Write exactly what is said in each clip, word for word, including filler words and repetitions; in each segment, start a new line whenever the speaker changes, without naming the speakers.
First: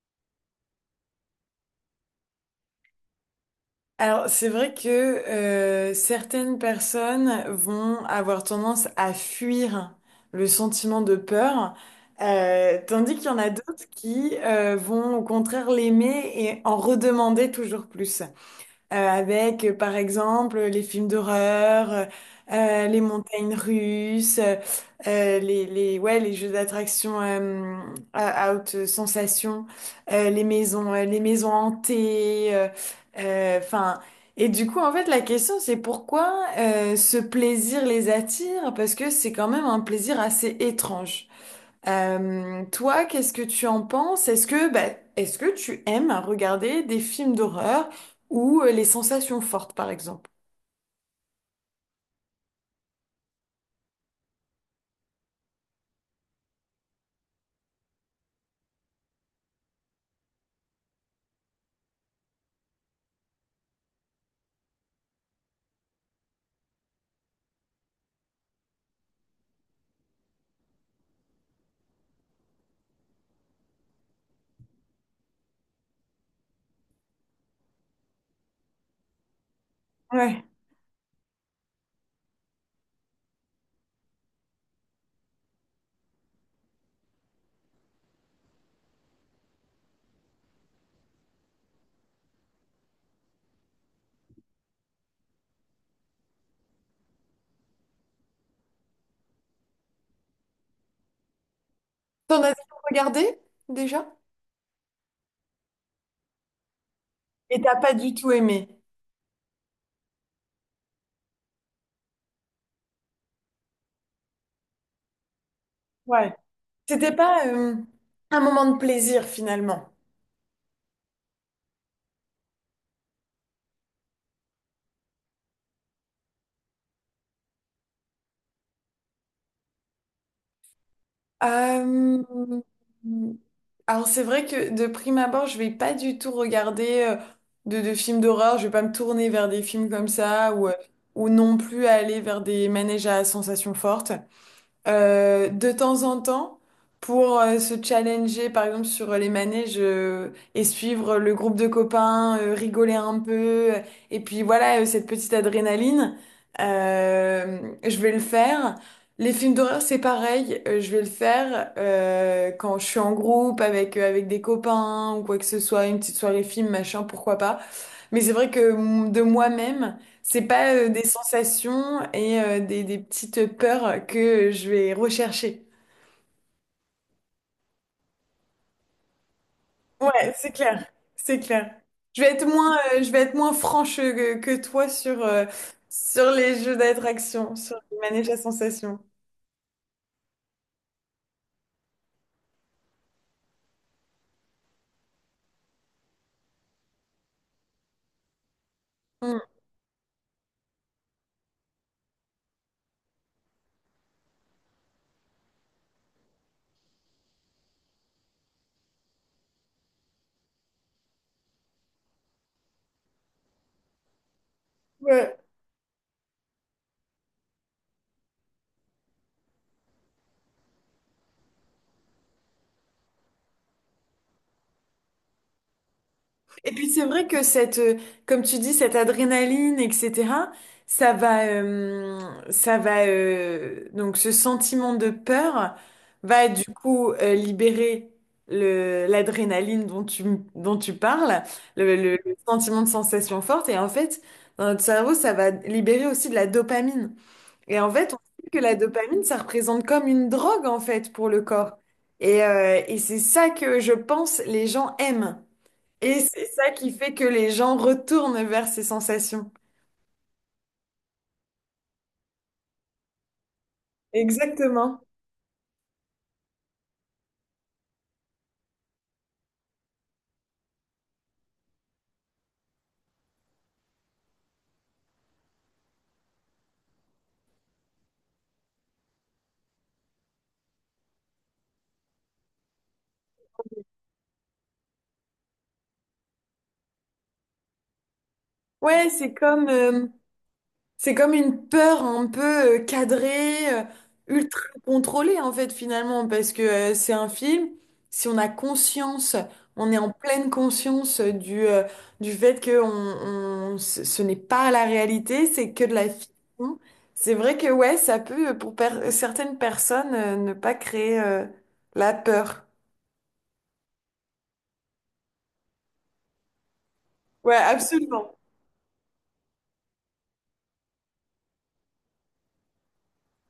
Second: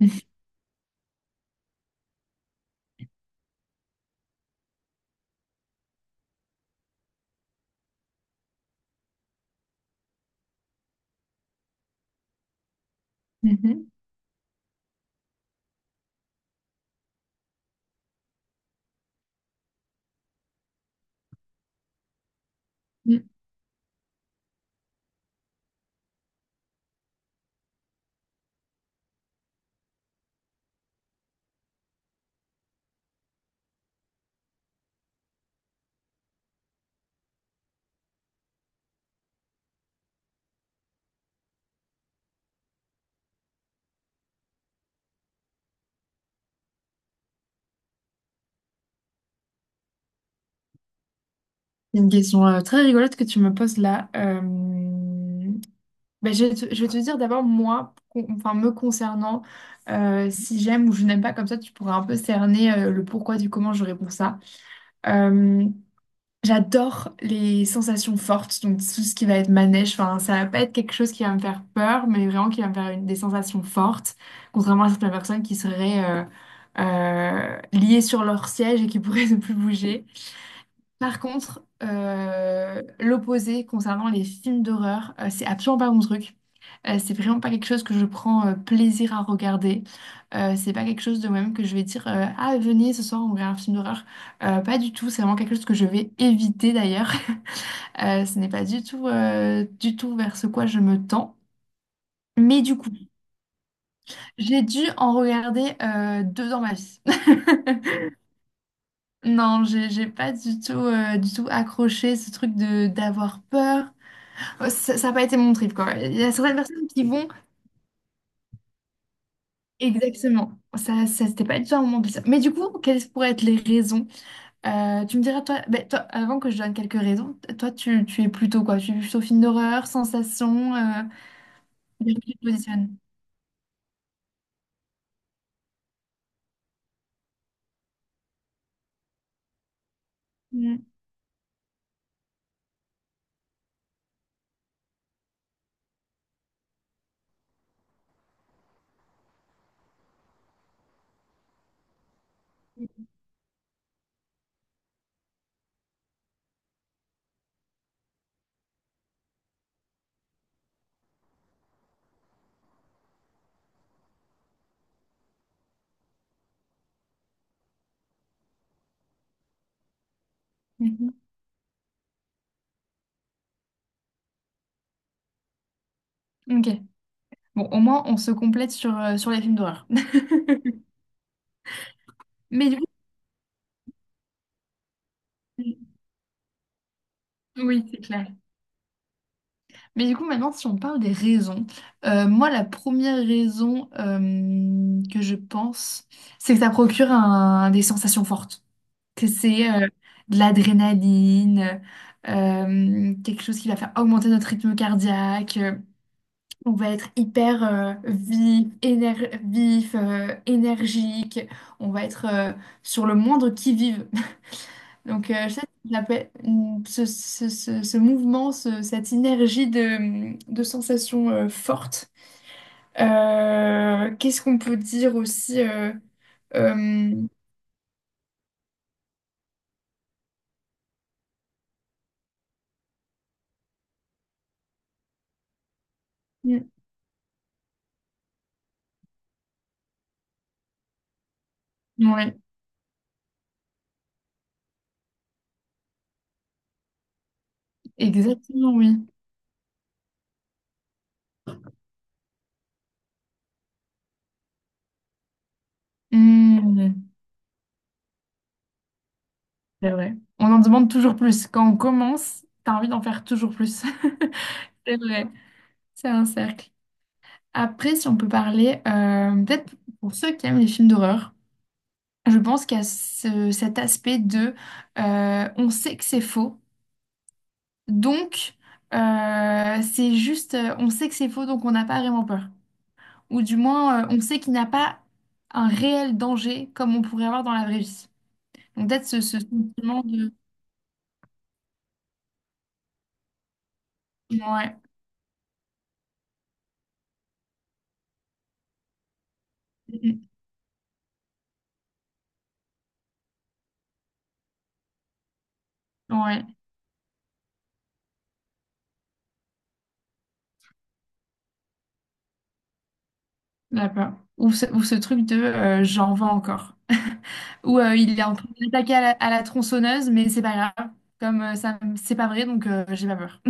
Mhm.
Alors, c'est vrai que euh, certaines personnes vont avoir tendance à fuir le sentiment de peur, euh, tandis qu'il y en a d'autres
Mm.
qui euh, vont au contraire l'aimer et en redemander toujours plus euh, avec, euh, par exemple, les films d'horreur, euh, euh, les montagnes russes, euh, euh, les, les, ouais, les jeux d'attraction euh, à, à haute sensation, euh, les maisons, euh, les maisons hantées, euh, euh, 'fin, et du coup, en fait, la question, c'est pourquoi euh, ce plaisir les attire? Parce que c'est quand même un plaisir assez étrange. Euh, toi, qu'est-ce que tu en penses? Est-ce que, bah, est-ce que tu aimes regarder des films d'horreur ou euh, les sensations fortes, par exemple?
C'est Une question euh, très rigolote que tu me poses là. Euh, ben, je vais te, je vais te dire d'abord, moi, con- enfin, me concernant, euh, si j'aime ou je n'aime pas, comme ça, tu pourras un peu cerner euh, le pourquoi du comment je réponds ça. Euh, J'adore les sensations fortes, donc tout ce qui va être manège, enfin, ça va pas être quelque chose qui va me faire peur, mais vraiment qui va me faire une- des sensations fortes, contrairement à certaines personnes qui seraient euh, euh, liées sur leur siège et qui pourraient ne plus bouger.
Ouais.
Par contre, euh, l'opposé concernant les films d'horreur, euh, c'est absolument pas mon truc. Euh, c'est vraiment pas quelque chose que je prends euh, plaisir à regarder. Euh, c'est pas quelque chose de moi-même que je vais dire euh, Ah, venez ce soir, on regarde un film d'horreur. Euh, pas du tout, c'est vraiment quelque chose que je vais éviter d'ailleurs. Euh, ce n'est pas du tout, euh, du tout vers ce quoi je me tends.
T'en as déjà
Mais du coup,
regardé déjà?
j'ai dû en regarder euh, deux dans ma vie.
Et t'as pas du tout aimé.
Non, j'ai j'ai pas du tout, euh, du tout accroché ce truc de d'avoir peur. Ouais, ça n'a pas été mon trip, quoi. Il y
Ouais.
a certaines personnes qui
C'était
vont
pas euh, un moment de plaisir finalement.
exactement. Ça, ça c'était pas du tout un moment plaisir. Mais du coup, quelles pourraient être les raisons? Euh, tu me diras, toi, ben, toi, avant que je donne quelques raisons, toi, tu, tu es plutôt quoi? Tu es plutôt film d'horreur, sensation, euh, bien que
Euh,
tu te positionnes.
alors c'est vrai que de prime abord, je vais pas du tout regarder euh, de, de films d'horreur. Je vais pas me tourner vers des films comme ça ou, euh,
Mm.
ou non plus aller vers des manèges à sensations fortes. Euh, de temps en temps pour euh, se challenger, par exemple, sur les manèges euh, et suivre le groupe de copains, euh, rigoler un peu. euh, Et puis voilà, euh, cette petite adrénaline, euh, je vais le faire. Les films d'horreur, c'est pareil, euh, je vais le faire euh, quand je suis en groupe avec, euh, avec des copains ou quoi que ce soit, une petite soirée film, machin, pourquoi pas. Mais c'est vrai que mm, de moi-même, c'est pas euh, des
Mhm.
sensations et euh, des, des petites peurs que je vais rechercher.
Ok. Bon, au moins, on se complète sur, euh, sur les films d'horreur.
Ouais, c'est clair, c'est clair. Je vais être
Mais
moins,
du coup,
euh, je vais être moins franche que, que toi sur, euh, sur les jeux d'attraction, sur
oui,
les
c'est clair.
manèges à sensations.
Mais du coup, maintenant, si on parle des raisons, euh, moi, la première raison euh, que je pense, c'est que ça procure un- des sensations fortes, que
Mm.
c'est euh, de l'adrénaline, euh, quelque chose qui va faire augmenter notre rythme cardiaque, euh, on va être hyper euh, vif, éner- vif, euh, énergique, on va être euh, sur le moindre qui-vive. Donc,
Ouais.
euh, je sais qu'il l'appelle- mm, ce, ce, ce, ce mouvement, ce- cette énergie de, de sensations euh, fortes. Euh, qu'est-ce qu'on peut dire aussi euh,
Et
euh,
puis c'est vrai
mm,
que cette, euh, comme tu dis, cette adrénaline, et cetera, ça va, euh, ça va, euh, donc ce sentiment de peur va du coup euh, libérer le, l'adrénaline dont tu, dont tu parles, le, le-
Oui,
le sentiment de sensation forte. Et en fait, dans notre cerveau, ça va libérer aussi de la dopamine. Et en fait, on sait que
exactement,
la
oui.
dopamine, ça représente comme une drogue en fait pour le corps. Et, euh, et c'est ça que je pense les gens aiment. Et c'est ça qui
Mm,
fait que les gens retournent vers ces sensations.
c'est vrai. On en demande toujours plus. Quand on commence, t'as envie d'en faire toujours plus. C'est
Exactement.
vrai, c'est un cercle. Après, si on peut parler, euh, peut-être pour ceux qui aiment les films d'horreur. Je pense qu'il y a ce- cet aspect de euh, on sait que c'est faux, donc euh, c'est juste euh, on sait que c'est faux, donc on n'a pas vraiment peur. Ou du moins, euh, on sait qu'il n'y a pas un réel danger comme on pourrait avoir dans la vraie vie. Donc peut-être
Ouais,
ce,
c'est
ce
comme,
sentiment
euh,
de
c'est comme une peur un peu euh, cadrée, euh, ultra
ouais,
contrôlée en fait finalement, parce que euh, c'est un film, si on a conscience, on est en
mm,
pleine conscience euh, du, euh, du fait que on, on- ce ce n'est pas la réalité, c'est que de la
mm, ouais,
fiction. C'est vrai que ouais, ça peut euh, pour per- certaines personnes euh, ne pas créer euh, la peur.
la peur. Ou ce, ou ce truc de euh, j'en veux encore.
Ouais,
Ou euh, il est en
absolument.
train d'attaquer à la, à la tronçonneuse, mais c'est pas grave. Comme euh, ça, c'est pas vrai, donc euh, j'ai pas peur.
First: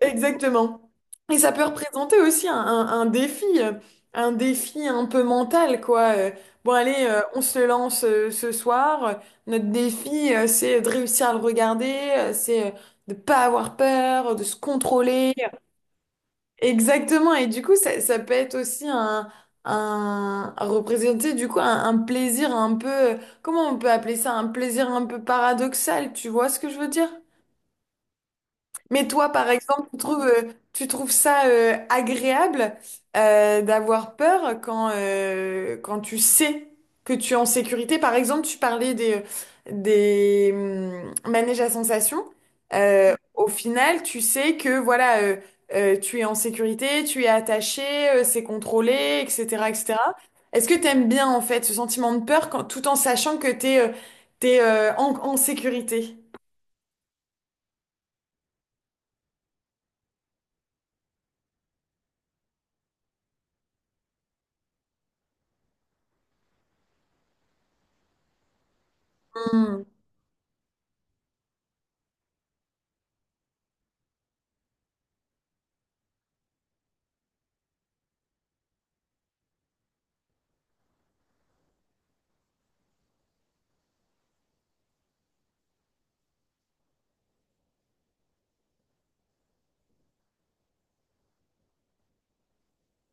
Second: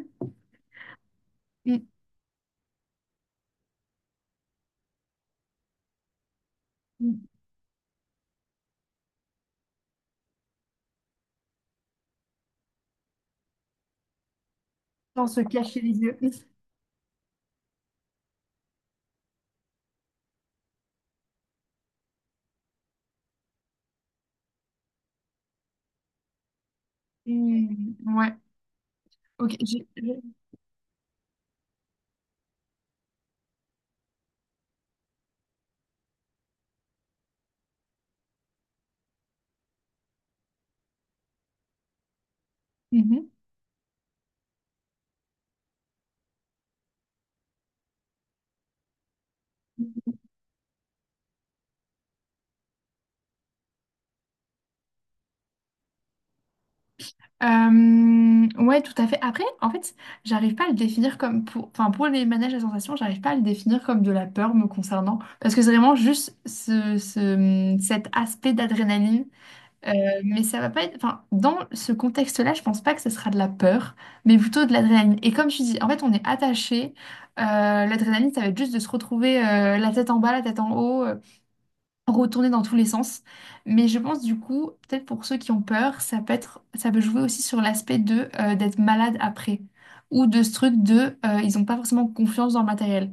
Exactement. Et ça peut représenter aussi un, un- un défi, euh, un défi un peu mental, quoi. Euh, Bon, allez, euh,
Mm.
on se lance euh, ce soir. Notre défi, euh, c'est de réussir à le regarder, euh, c'est euh, de pas avoir peur, de se
Sans
contrôler.
se cacher les yeux.
Exactement. Et du coup, ça, ça peut être aussi un, un à représenter du coup un, un plaisir un peu, euh, comment on peut appeler ça, un plaisir un peu paradoxal. Tu vois ce que je veux dire?
Et- Ouais,
Mais toi, par
ok. j'ai-
exemple, tu
j'ai-
trouves, euh, tu trouves ça euh, agréable euh, d'avoir peur quand, euh, quand tu sais que tu es en sécurité. Par exemple, tu parlais des, des hum, manèges à sensations. Euh,
Mhm.
au final, tu sais que voilà, euh, euh, tu es en sécurité, tu es attaché, euh, c'est contrôlé, et cetera, et cetera. Est-ce que tu aimes bien en fait ce sentiment de peur quand, tout en sachant que tu es, t'es, euh, t'es, euh, en, en sécurité?
Euh, ouais, tout à fait. Après, en fait, j'arrive pas à le définir comme pour, enfin, pour les manèges à sensations, j'arrive pas à le définir comme de la peur me concernant, parce que c'est vraiment juste ce, ce- cet aspect d'adrénaline.
Hmm.
Euh, mais ça va pas être, enfin, dans ce contexte-là, je pense pas que ce sera de la peur, mais plutôt de l'adrénaline. Et comme tu dis, en fait, on est attaché. Euh, L'adrénaline, ça va être juste de se retrouver euh, la tête en bas, la tête en haut. Euh, retourner dans tous les sens. Mais je pense du coup, peut-être pour ceux qui ont peur, ça peut être, ça peut jouer aussi sur l'aspect de euh, d'être malade après ou de ce truc de euh, ils n'ont pas forcément confiance dans le matériel.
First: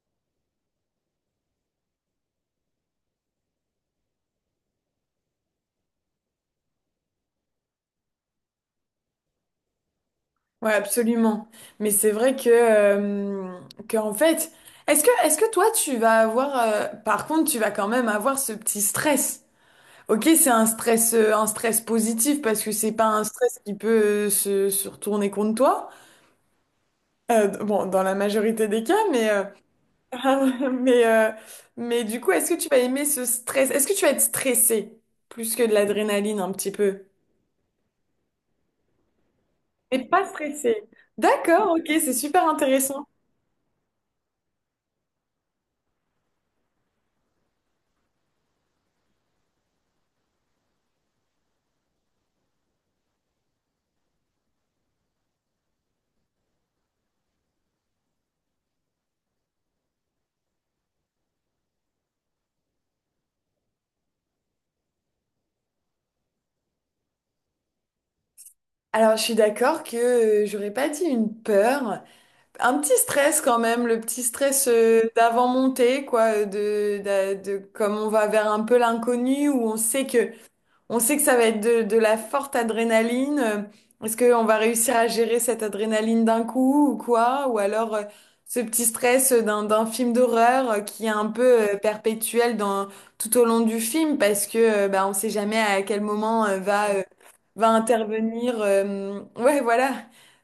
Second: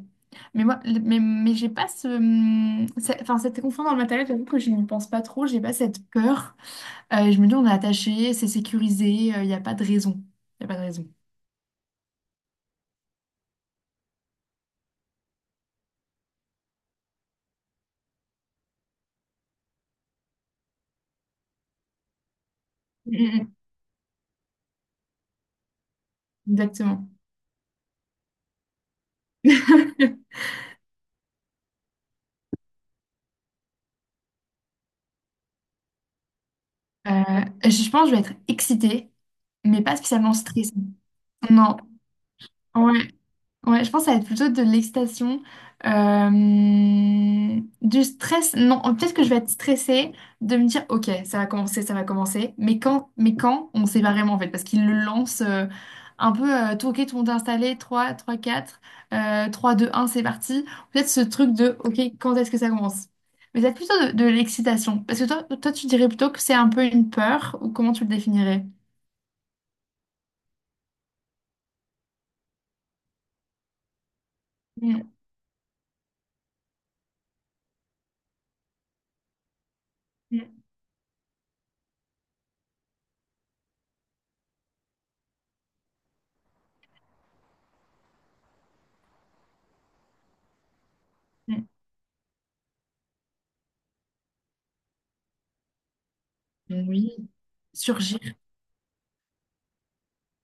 Mais moi, le- mais, mais j'ai pas ce, hum, c'est- enfin cette confiance dans le matériel, j'avoue que je n'y pense pas trop, j'ai pas cette peur. Euh, je me dis on est attaché, c'est sécurisé, il n'y a pas de raison, il n'y
Ouais,
a pas de raison.
absolument. Mais c'est vrai que, euh, que en fait, est-ce que, est-ce que toi, tu vas avoir, euh, par contre, tu vas quand même avoir ce petit stress. Ok, c'est un stress, euh, un stress positif parce que c'est pas un
Mm, mm,
stress qui peut euh, se, se retourner contre toi.
exactement.
Euh, bon, dans la majorité des cas, mais, euh, mais, euh, mais du coup, est-ce que tu vas aimer ce stress? Est-ce que tu vas être stressé plus que de l'adrénaline un petit peu?
Euh, je pense que je vais être excitée, mais pas
Et pas
spécialement stressée.
stressé. D'accord,
Non.
ok, c'est super
Ouais.
intéressant.
Ouais, je pense que ça va être plutôt de l'excitation, euh, du stress. Non, peut-être que je vais être stressée de me dire, ok, ça va commencer, ça va commencer. Mais quand, mais quand, on sait pas vraiment en fait, parce qu'il le lance euh, un peu, euh, tout, ok, tout le monde est installé, trois, trois, quatre, euh, trois, deux, un, c'est parti. Peut-être ce truc de, ok, quand est-ce que ça commence? Mais ça va être plutôt de, de l'excitation. Parce que toi, toi, tu dirais plutôt que c'est un peu une peur, ou comment tu le définirais?
Alors, je suis d'accord que euh, j'aurais pas dit une peur, un petit stress quand même, le petit stress euh,
Mm,
d'avant montée, quoi, euh, de, d'a- de, comme on va vers un peu l'inconnu où on sait que
mm,
on sait que ça va être de, de la forte adrénaline. Euh, Est-ce qu'on va réussir à gérer cette adrénaline d'un coup ou quoi? Ou alors euh, ce petit stress d'un, d'un film d'horreur euh, qui est un peu euh, perpétuel dans, tout au long du film parce que euh, bah, on sait jamais à quel moment euh,
mm.
va, euh,
Oui.
va
Surgir.
intervenir. Euh, ouais, voilà.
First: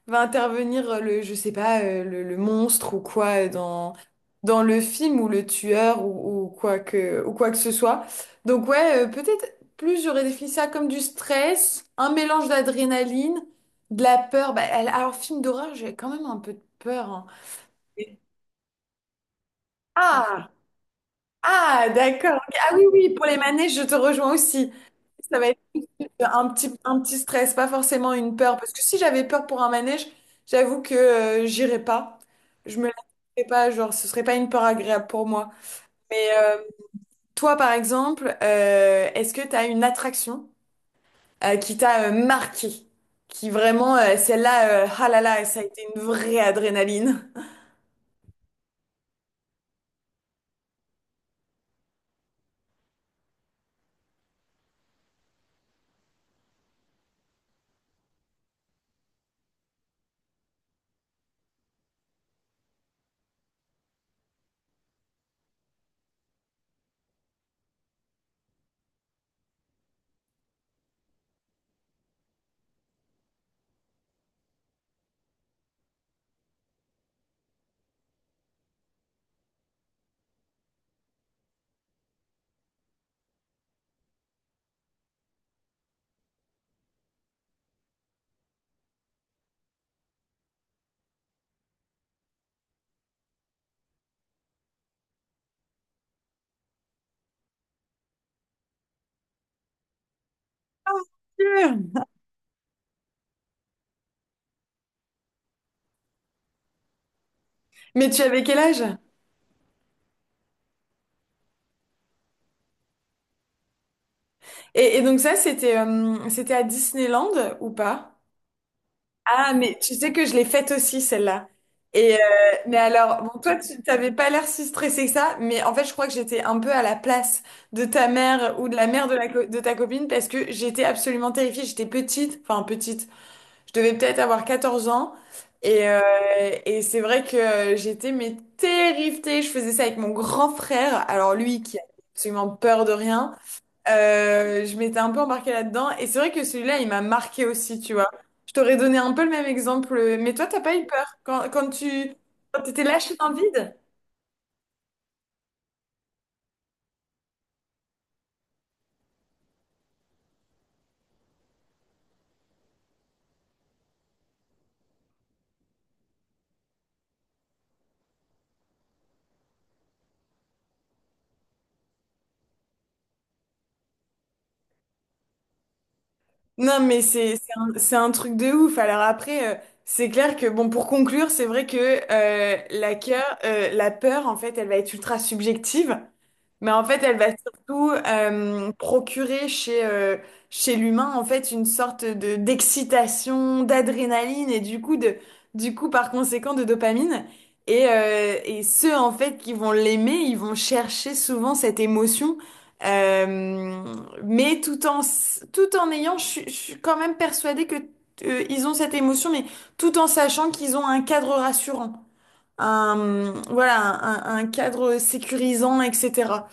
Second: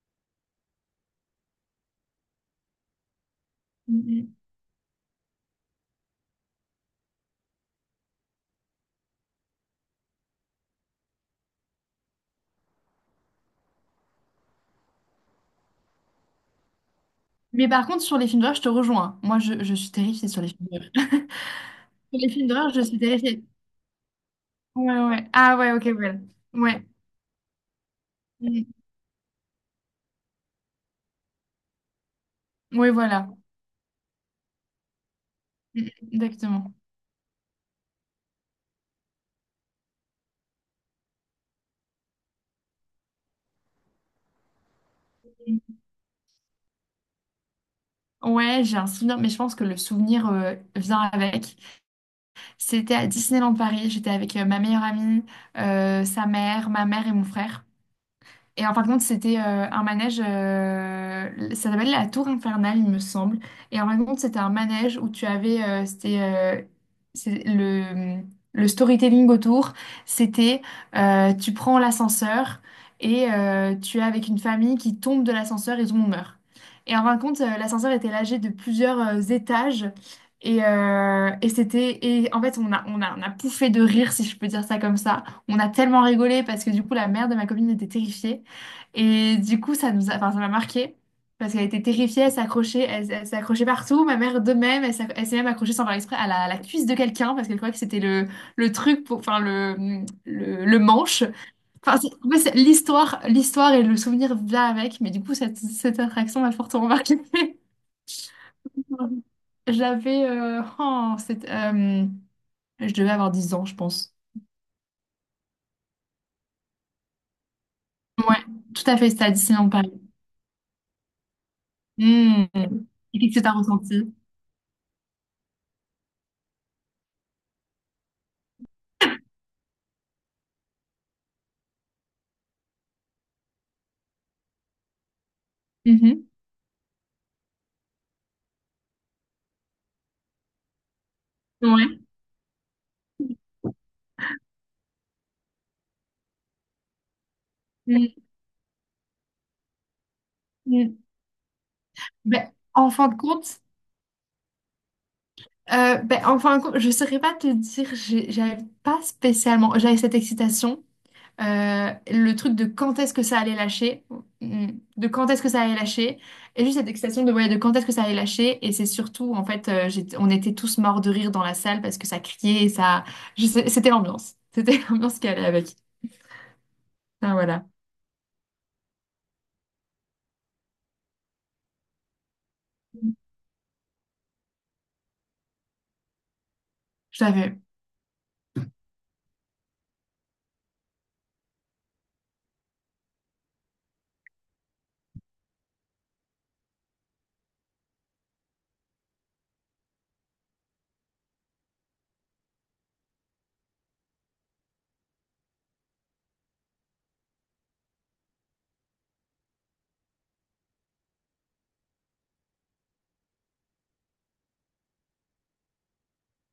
Va intervenir euh, le, je sais pas, euh, le, le monstre ou quoi euh, dans, dans le film ou le tueur ou, ou quoi que, ou quoi que ce soit. Donc ouais, euh, peut-être. Plus j'aurais défini ça comme du stress, un mélange d'adrénaline, de la peur. Bah, elle- alors, film d'horreur, j'ai quand même un peu de peur. Hein.
Mais par contre, sur les films d'horreur, je te rejoins. Moi, je, je suis terrifiée sur
Ah,
les films d'horreur.
ah,
Sur les
d'accord.
films
Ok.
d'horreur,
Ah
je
oui,
suis
oui, pour les
terrifiée.
manèges, je te rejoins aussi.
Ouais, ouais.
Ça va
Ah
être
ouais, ok, ouais.
un petit,
Ouais.
un petit stress, pas forcément une peur. Parce
Mm.
que si j'avais peur pour un manège, j'avoue que euh, j'irais pas. Je me
Ouais, voilà.
laisserais pas, genre, ce serait pas une peur agréable pour moi.
Mm,
Mais euh,
exactement.
toi, par exemple, euh, est-ce que tu as une attraction? Euh, qui t'a euh, marqué, qui vraiment, euh, celle-là, euh, ah là là, ça a
Mm.
été une vraie adrénaline.
Ouais, j'ai un souvenir, mais je pense que le souvenir euh, vient avec. C'était à Disneyland Paris. J'étais avec euh, ma meilleure amie, euh, sa mère, ma mère et mon frère. Et en fin de compte, c'était euh, un manège, euh, ça s'appelle la Tour Infernale, il me semble. Et en fin de compte, c'était un manège où tu avais, euh, c'était euh, c'est le, le storytelling autour, c'était euh, tu prends l'ascenseur et euh, tu es avec une famille qui tombe de l'ascenseur et tout le monde meurt. Et en fin de compte, euh, l'ascenseur était lâché de plusieurs euh, étages. Et, euh, et c'était et en fait on a, on a on a pouffé de rire si je peux dire ça comme ça. On a tellement rigolé parce que du coup la mère de ma copine était terrifiée. Et du coup, ça nous a, enfin, ça m'a marqué parce qu'elle était terrifiée, elle s'accrochait, elle, elle s'accrochait partout. Ma mère de même, elle, s'ac- elle s'est même accrochée sans faire exprès à la, à la cuisse de quelqu'un parce qu'elle croyait que c'était le, le truc pour, enfin, le, le, le manche. Enfin,
Sûr.
c'est- en fait, c'est l'histoire, l'histoire et le souvenir là avec, mais du coup, cette, cette attraction m'a fortement marquée.
Mais tu avais quel âge?
J'avais, euh, oh, c'est- euh, je devais avoir dix ans, je pense.
Et, et donc ça, c'était euh, c'était à Disneyland ou pas?
Ouais, tout à fait, c'était à
Ah,
Disneyland
mais
Paris.
tu sais que je l'ai faite aussi, celle-là. Et euh,
Hmm.
mais
Et
alors,
qu'est-ce
bon,
que t'as
toi, tu t'avais
ressenti?
pas l'air si stressé que ça, mais en fait, je crois que j'étais un peu à la place de ta mère ou de la mère de, la co- de ta copine parce que j'étais absolument terrifiée. J'étais petite, enfin petite. Je devais peut-être avoir quatorze ans. Et, euh, et c'est vrai que j'étais mais terrifiée. Je faisais ça avec mon grand frère. Alors lui
Mhm.
qui a
Ouais.
absolument peur de rien. Euh, je m'étais un peu embarquée là-dedans. Et c'est vrai que celui-là, il m'a marqué aussi, tu vois.
Mmh.
Je t'aurais donné un peu le même exemple. Mais toi, t'as pas eu
Mm.
peur quand, quand tu
Ben,
quand t'étais
en fin
lâchée
de
dans le
compte,
vide?
euh, ben, en fin de compte, je ne saurais pas te dire, j'ai- j'avais pas spécialement, j'avais cette excitation, euh, le truc de quand est-ce que ça allait lâcher, mm, de quand est-ce que ça allait lâcher, et juste cette excitation de, ouais, de quand est-ce que ça allait lâcher, et c'est surtout, en fait, euh, j'étais- on était tous morts de rire dans la salle parce que ça criait, et ça, je sais- c'était l'ambiance, c'était l'ambiance qui allait avec.
Non, mais
Ah,
c'est c'est
voilà,
un, c'est un truc de ouf. Alors après, euh, c'est clair que, bon, pour conclure, c'est vrai que euh, la cœur, euh, la peur, en fait, elle va être ultra subjective, mais en fait, elle
je
va
savais.
surtout euh, procurer chez, euh, chez l'humain, en fait, une sorte de d'excitation, d'adrénaline et du coup, de, du coup, par conséquent, de dopamine. Et, euh, et ceux, en fait, qui vont l'aimer, ils vont chercher souvent cette émotion. euh, mais tout en, s- tout en ayant, je, suis je suis quand même persuadée que euh, ils ont cette émotion, mais tout en sachant qu'ils ont un cadre rassurant, un, voilà, un, un- un cadre sécurisant, et cetera.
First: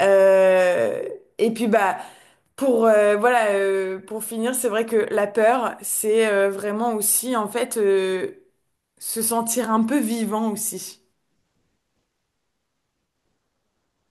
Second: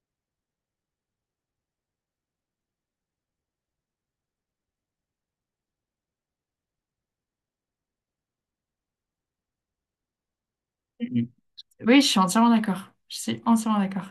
Euh, et puis bah pour euh, voilà, euh, pour finir, c'est vrai que la peur, c'est euh, vraiment aussi en fait euh, se sentir un peu vivant aussi.
Mm. Oui, je suis entièrement d'accord, je suis entièrement d'accord.